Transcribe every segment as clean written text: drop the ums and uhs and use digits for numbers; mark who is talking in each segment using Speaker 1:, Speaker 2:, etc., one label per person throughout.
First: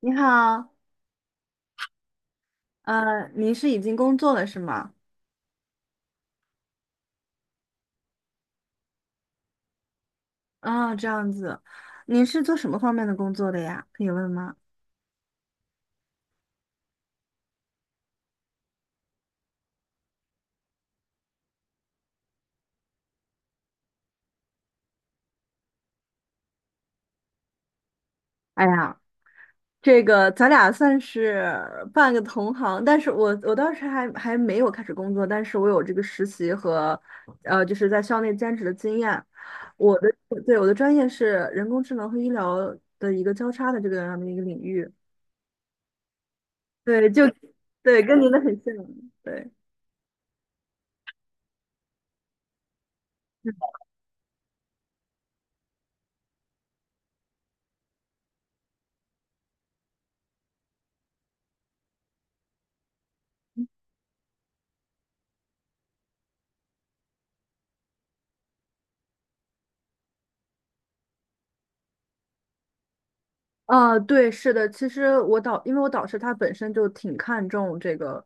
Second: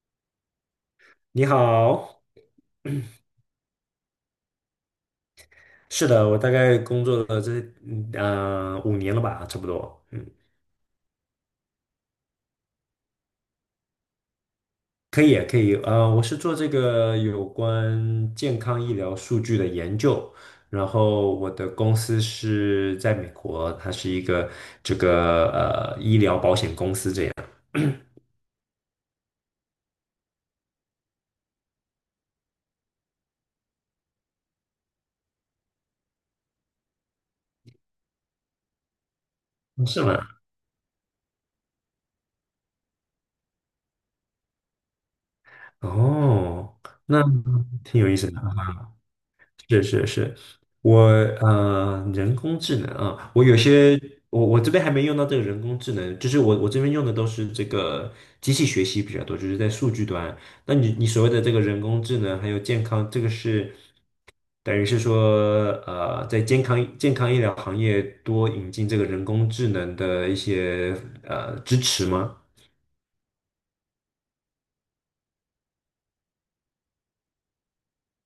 Speaker 1: 你好。
Speaker 2: 你好。
Speaker 1: 您是已经工作了是吗？
Speaker 2: 是的，我大概工作了这5年了吧，差不多。嗯。
Speaker 1: 啊，这样子。您是做什么方面的工作的呀？可以问吗？
Speaker 2: 可以可以。我是做这个有关健康医疗数据的研究，然后我的公司是在美国，它是一个医疗保险公司这样。
Speaker 1: 哎呀，这个咱俩算是半个同行，但是我当时还没有开始工作，但是我有这个实习和就是在校内兼职的经验。我
Speaker 2: 是
Speaker 1: 的，
Speaker 2: 吗？
Speaker 1: 对，我的专业是人工智能和医疗的一个交叉的这个样的一个领域，
Speaker 2: 哦，
Speaker 1: 对，就，
Speaker 2: 那挺
Speaker 1: 对，
Speaker 2: 有意
Speaker 1: 跟您
Speaker 2: 思
Speaker 1: 的
Speaker 2: 的。
Speaker 1: 很像，对。
Speaker 2: 是是是。我人工智能啊，我有些我我这边还没用到这个人工智能，就是我这边用的都是这个机器学习比较多，就是在数据端。那你所谓的这个人工智能还有健康，这个是等于是说在健康医疗行业多引进这个人工智能的一些支持吗？
Speaker 1: 啊，对，是的，其实我导，因为我导师他本身就挺看重这个，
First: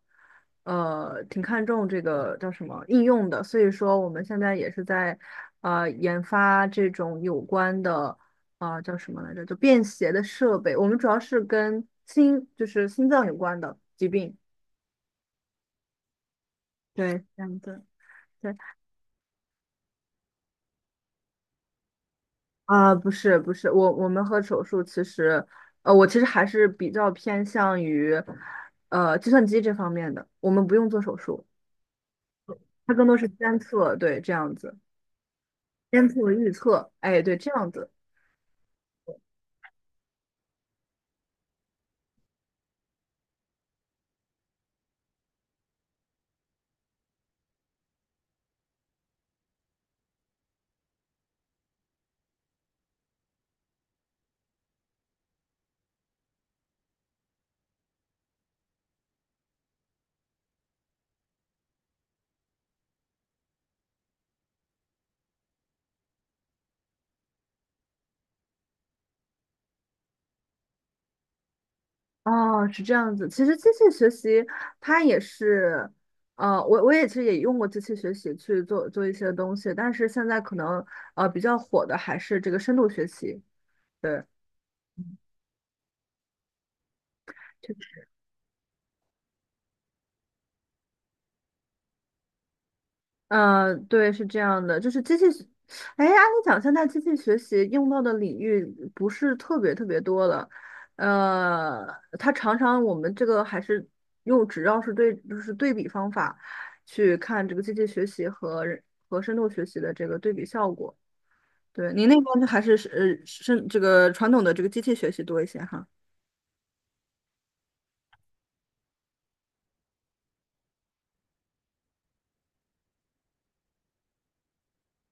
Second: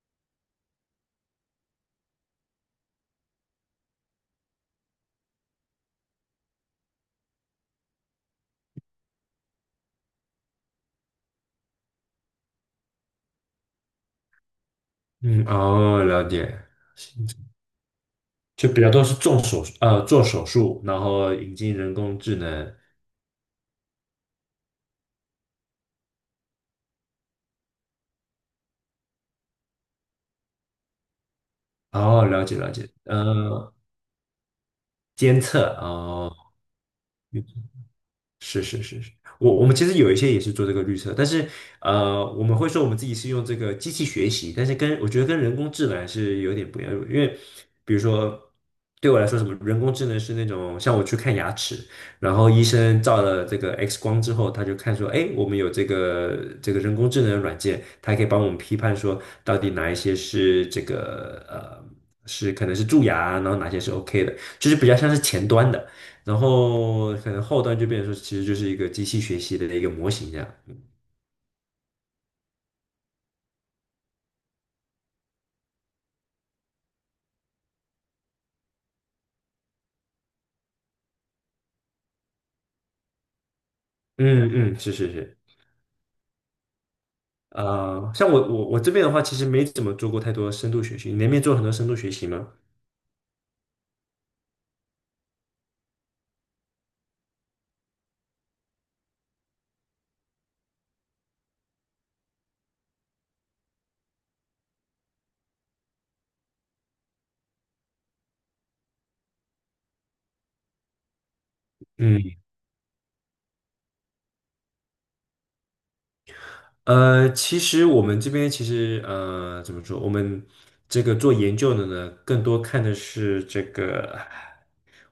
Speaker 1: 挺看重这个叫什么应用的，所以说我们现在也是在，研发这种有关的。啊、叫什么来着？就便携的设备。我们主要是跟心，就是心脏有关的疾病。
Speaker 2: 嗯。哦，了解。
Speaker 1: 对，这样子。对，
Speaker 2: 就比较多是做手术，然后引进人工智能。
Speaker 1: 啊、不是不是，我我们和手术其实，我其实还是比较偏向于，计算机这方面的，我们不用做手术。
Speaker 2: 哦，了解了解。
Speaker 1: 它更多是监测，对，这样子。
Speaker 2: 监测
Speaker 1: 监测
Speaker 2: 哦。
Speaker 1: 预测，哎，对，这样子。
Speaker 2: 是是是是。我们其实有一些也是做这个绿色，但是我们会说我们自己是用这个机器学习，但是跟我觉得跟人工智能还是有点不一样，因为比如说对我来说，什么人工智能是那种像我去看牙齿，然后医生照了这个 X 光之后，他就看说，哎，我们有这个人工智能软件，它可以帮我们批判说到底哪一些是可能是蛀牙，然后哪些是 OK 的，就是比较像是前端的。然后可能后端就变成说，其实就是一个机器学习的一个模型这样。
Speaker 1: 哦，是这样子。其实机器学习它也是，我也其实也用过机器学习去做一些东西，但是现在可能比较火的还是这个深度学习，对。
Speaker 2: 嗯嗯。是是是。像我这边的话，其实没怎么做过太多深度学习。你那边做很多深度学习吗？
Speaker 1: 嗯，对，是这样的，就是机器学，哎，按理讲，现在机器学习用到的领域不是特别多了，呃，它常常我们这个还是用只要是对，就是对比方法去看这个机器学习和人和深度学习的这个对比效果。对，您那
Speaker 2: 嗯。
Speaker 1: 边还是是深这个传统的这个机器学习多一些哈。
Speaker 2: 其实我们这边其实怎么说？我们这个做研究的呢，更多看的是这个，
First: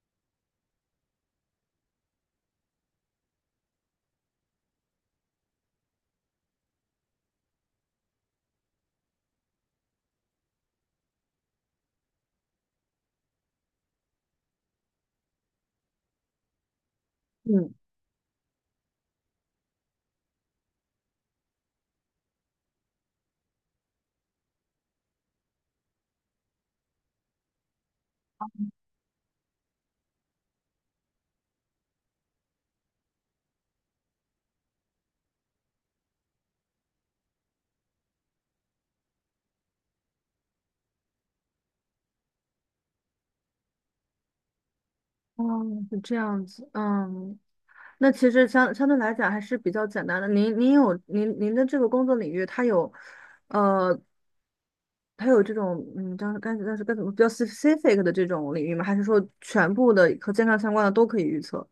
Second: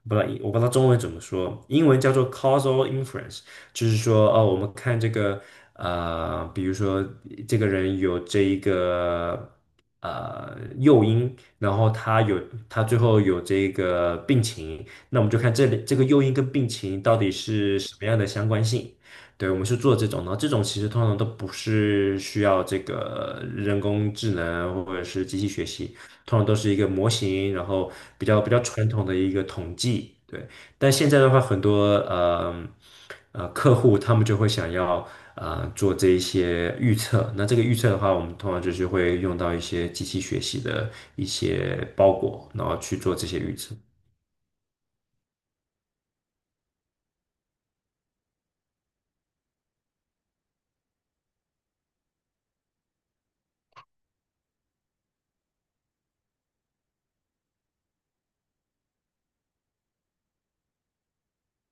Speaker 2: 我不知道中文怎么说，英文叫做 causal inference。就是说哦，我们看这个比如说这个人有这一个诱因，然后他最后有这个病情，那我们就看这里这个诱因跟病情到底
Speaker 1: 嗯，
Speaker 2: 是什么样的相关性。对，我们是做这种的，然后这种其实通常都不是需要这个人工智能或者是机器学习，通常都是一个模型，然后比较传统的一个统计。对，但现在的话，很多客户他们就会想要做这一些预测，那这个预测的话，我们通常就是会用到一些机器学习的一些包裹，然后去做这些预测。
Speaker 1: 哦，是这样子，嗯，那其实相对来讲还是比较简单的。您有您的这个工作领域，它有，呃，它有这种嗯，当时该但是该怎么比较 specific 的这种领域吗？还是说全部的和健康相关的都可以预测？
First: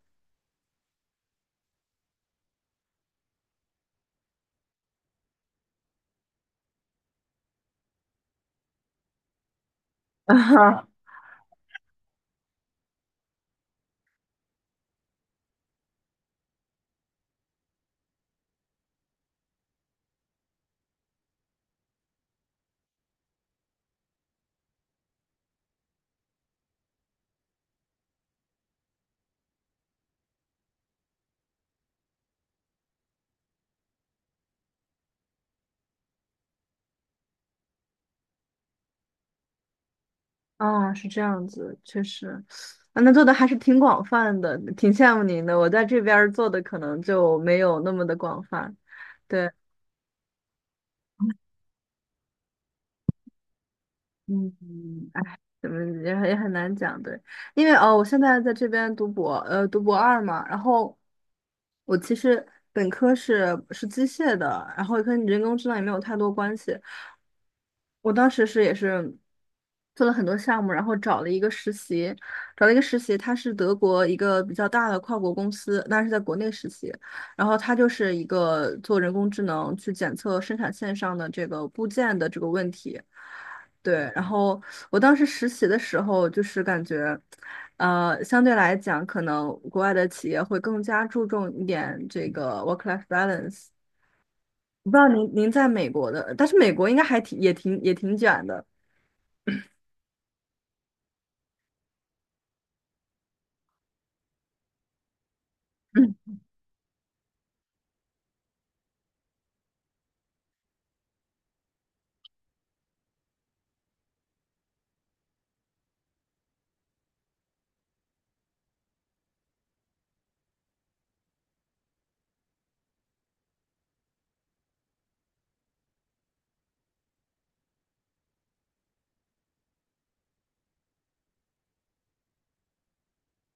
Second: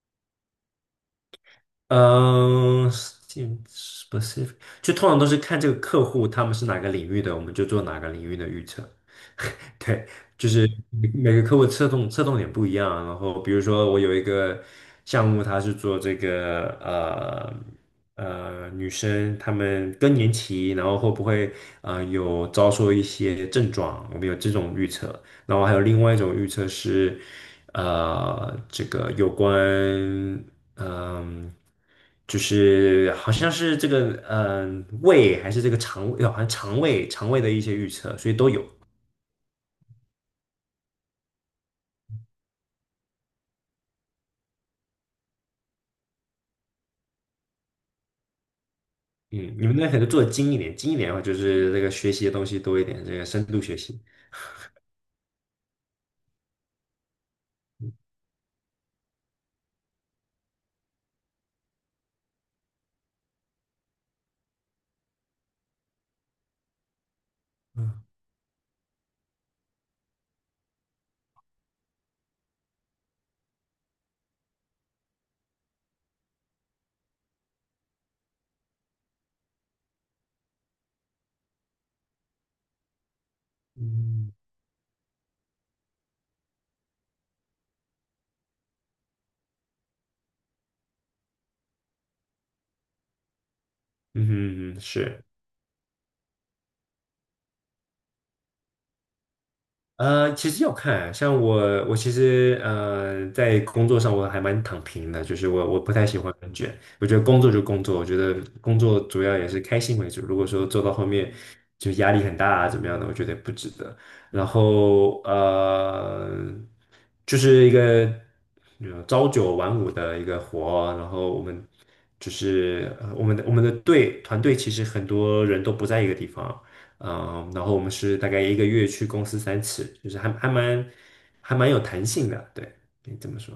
Speaker 2: 嗯，specific，就通常都是看这个客户他们是哪个领域的，我们就做哪个领域的预测。对，就是
Speaker 1: 啊
Speaker 2: 每个客户侧重点不一样啊。然后比如说我有一个项目，它是做这个女生她们更年期，然后会不会有遭受一些症状，我们有这种预测。然后还有另外一种预测是这个有关嗯。就是好像是这个，胃还是这个肠胃，哦好像肠胃的一些预测，所以都有。
Speaker 1: 啊，是这样子，确实。啊，那做的还是挺广泛的，挺羡慕您的。我在这边儿做的可能就没有那么的广泛。对。
Speaker 2: 嗯。你们那可能做的精一点，精一点的话就是那个学习的东西多一点，这个深度学习。
Speaker 1: 嗯，哎，怎么也很难讲，对，因为哦，我现在在这边读博，读博二嘛，然后我其实本科是机械的，然后跟人工智能也没有太多关系。
Speaker 2: 嗯
Speaker 1: 我当时是也是做了很多项目，然后找了一个实习，找了一个实习，他是德国一个比较大的跨国公司，那是在国内实习，然后他就是一个做人工智能去检测生产线上的这个部件的这个问题。对，然
Speaker 2: 嗯
Speaker 1: 后我当时实习的时候，就是感觉，相对来讲，可能国外的企业会更加注重一点这个 work-life balance。
Speaker 2: 嗯哼。嗯，
Speaker 1: 我不知道
Speaker 2: 是。
Speaker 1: 您在美国的，但是美国应该还挺也挺也挺卷的。
Speaker 2: 其实要看，我其实在工作上我还蛮躺平的，就是我不太喜欢
Speaker 1: 嗯，
Speaker 2: 很卷，我觉得工作就工作，我觉得工作主要也是开心为主。如果说做到后面就压力很大啊，怎么样的，我觉得不值得。然后就是一个朝九晚五的一个活，然后我们就是我们的团队其实很多人都不在一个地方。嗯。然后我们是大概一个月去公司3次，就是还蛮有弹性的，对，可以这么说。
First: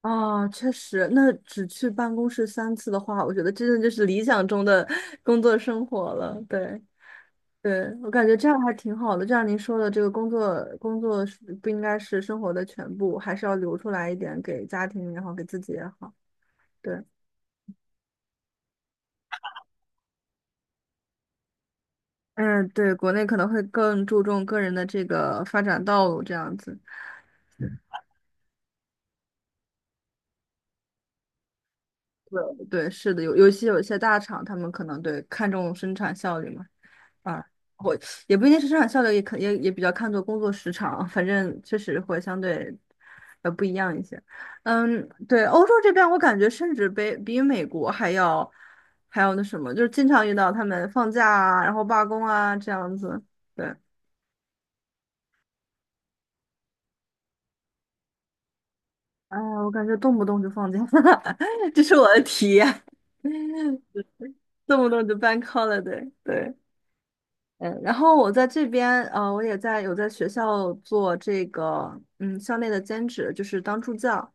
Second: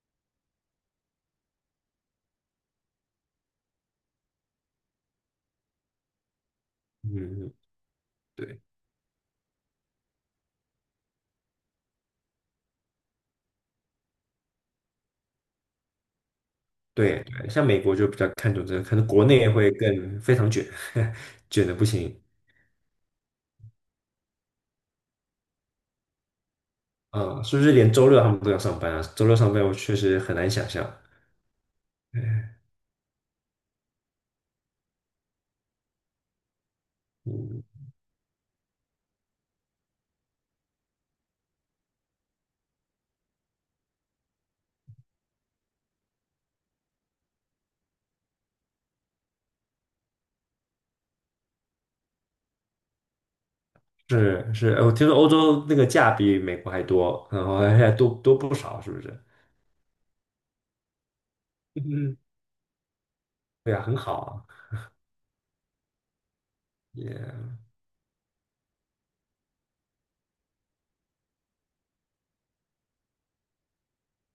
Speaker 1: 啊确实，那只去办公室三次的话，我觉得真的就是理想中的工作生活了。对，
Speaker 2: 嗯。
Speaker 1: 对，我感觉这
Speaker 2: 对
Speaker 1: 样还挺好的。就像您说的，这个工作是不应该是生活的全部，还是要留出来一点给家庭也好，给自己也好。对，
Speaker 2: 对对，像美国就比较看重这个，可能国内会更非常卷。卷的不行。
Speaker 1: 嗯，对，国内可能会更注重个人的这个发展道路这样子。
Speaker 2: 嗯。是不是连周六他们都要上班啊？周六上班我确实很难想象。
Speaker 1: 对，对，是的，有尤其有些大厂，他们可能对看重生产效率嘛。啊，
Speaker 2: 嗯，
Speaker 1: 我也不一定是生产效率，也可也也比较看重工作时长，反正确实会相对不一样一些。嗯，对，欧洲这边我感觉甚至比美国还要那什么，就是经常遇到他们放假啊，然后罢工啊这样子。对，
Speaker 2: 是是，我听说欧洲那个假比美国还多，然后还多不少，是不是？
Speaker 1: 哎 呀，我感觉动不动就放假，这是我
Speaker 2: 嗯，
Speaker 1: 的体验，
Speaker 2: 对啊，很 好啊。
Speaker 1: 动不动就 b a 了，对对，
Speaker 2: 也、
Speaker 1: 嗯，然后我在这边，呃，我也在有在学校做这个，嗯，校内的兼职，就是当助教，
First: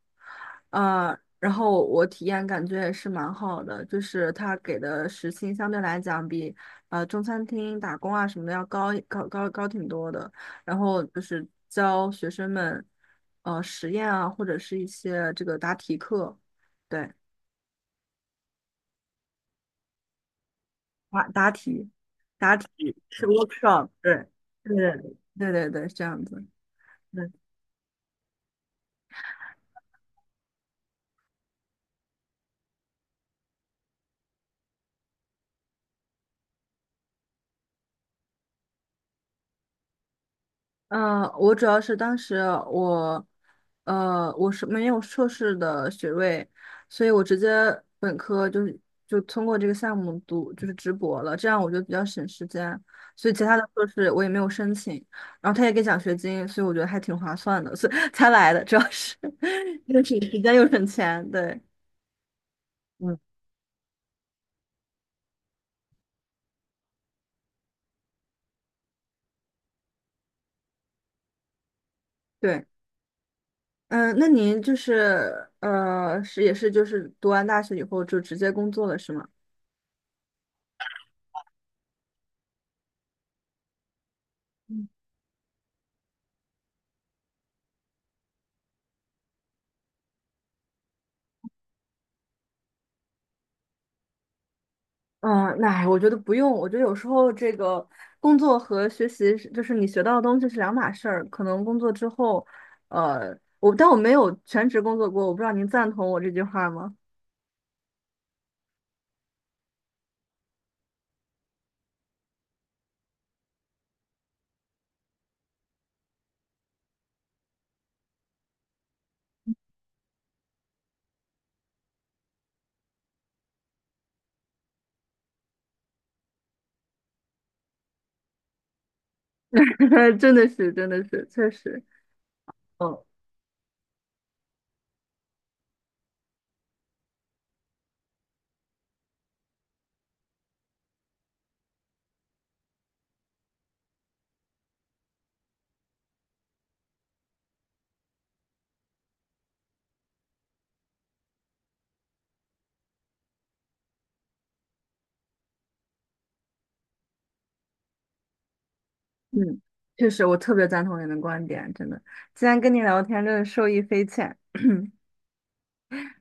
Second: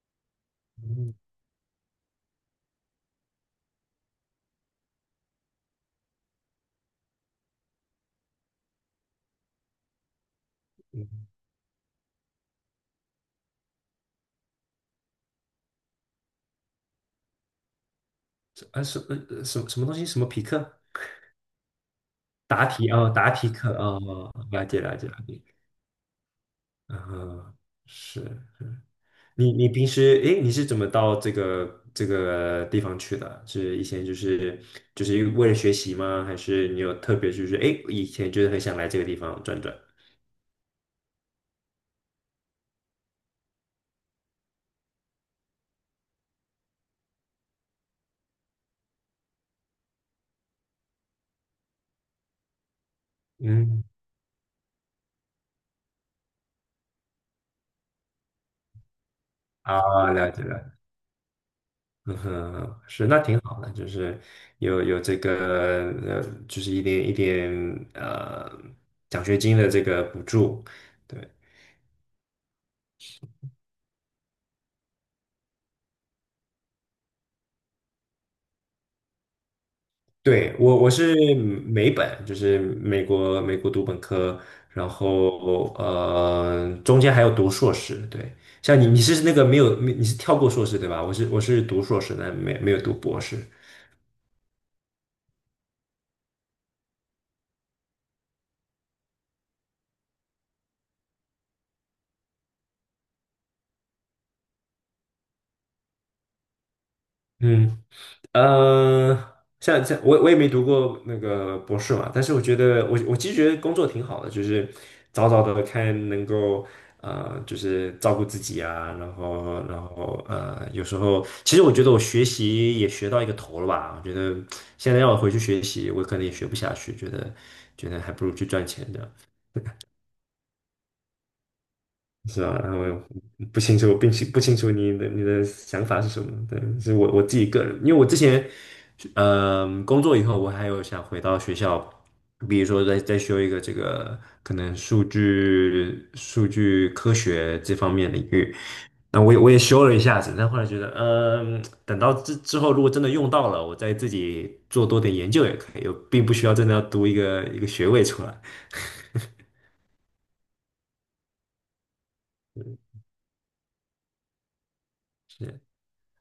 Speaker 2: 嗯。
Speaker 1: 然后我体验感觉也是蛮好的，就是他给的时薪相对来讲比，中餐厅打工啊什么的要高挺多的，然后就
Speaker 2: 嗯。
Speaker 1: 是教学生们，实验啊，或者是一些这个答题课，对，
Speaker 2: 啊。什么东西？什么匹克？
Speaker 1: 答题，答
Speaker 2: 答
Speaker 1: 题
Speaker 2: 题哦？
Speaker 1: 是
Speaker 2: 答题课
Speaker 1: workshop，对，
Speaker 2: 哦，了
Speaker 1: 对
Speaker 2: 解
Speaker 1: 对
Speaker 2: 了解了解。
Speaker 1: 对对对，是这样子。嗯，
Speaker 2: 嗯，是你平时诶，你是怎么到这个地方去的啊？是以前就是为了学习吗？还是你有特别就是诶，以前就是很想来这个地方转转？
Speaker 1: 我主要是当时我，我是没有硕士的学位，所以我直接本科就是就通过这个项目读就是直博了，这样我就比较省时间，所以其他的
Speaker 2: 嗯。
Speaker 1: 硕士我也没有申请，然后他也给奖学金，所以我觉得还挺划算的，所以 才来的，主要是 又
Speaker 2: 啊，
Speaker 1: 省
Speaker 2: 了
Speaker 1: 时
Speaker 2: 解
Speaker 1: 间
Speaker 2: 了。
Speaker 1: 又省钱，对
Speaker 2: 嗯哼，是
Speaker 1: 嗯，
Speaker 2: 那挺好的，就是有这个就是一点一点呃奖学金的这个补助，对。
Speaker 1: 对，嗯，那您就是，是也是就是读完大学以后就直接工作了是吗？
Speaker 2: 对，我是美本，就是美国读本科，然后中间还有读硕士。对，像你是那个没有你是跳过硕士对吧？我是读硕士但没有读博士。
Speaker 1: 嗯，那哎我觉得不用。我觉得有时候这个工作和学习是，就是你学到的东西是两码事儿。可能工作之后，我但我没有全职工作过，我不知道您赞同我这句话吗？
Speaker 2: 嗯。呃，像我也没读过那个博士嘛，但是我觉得我其实觉得工作挺好的，就是早早的看能够就是照顾自己啊，然后有时候其实我觉得我学习也学到一个头了吧，我觉得现在让我回去学习，我可能也学不下去，觉得还不如去赚钱这样。
Speaker 1: 真的是，真的是，确实，
Speaker 2: 是吧？然后
Speaker 1: 嗯
Speaker 2: 我不清楚，并不清楚你的想法是什么？对，是我自己个人，因为我之前，工作以后，我还有想回到学校，比如说再修一个这个可能数据科学这方面领域，那我也修了一下子，但后来觉得，等到之后如果真的用到了，我再自己做多点研究也可以，我并不需要真的要读一个学位出来。
Speaker 1: 嗯，确实，我特别赞同您的观点，真的。今天跟你聊天真的受益匪浅。
Speaker 2: 是。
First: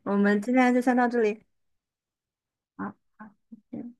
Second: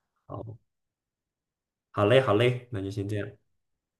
Speaker 1: 我们今
Speaker 2: 好，
Speaker 1: 天就先到这里，
Speaker 2: 好嘞，好嘞，那就
Speaker 1: 好，
Speaker 2: 先这样。
Speaker 1: 好，谢谢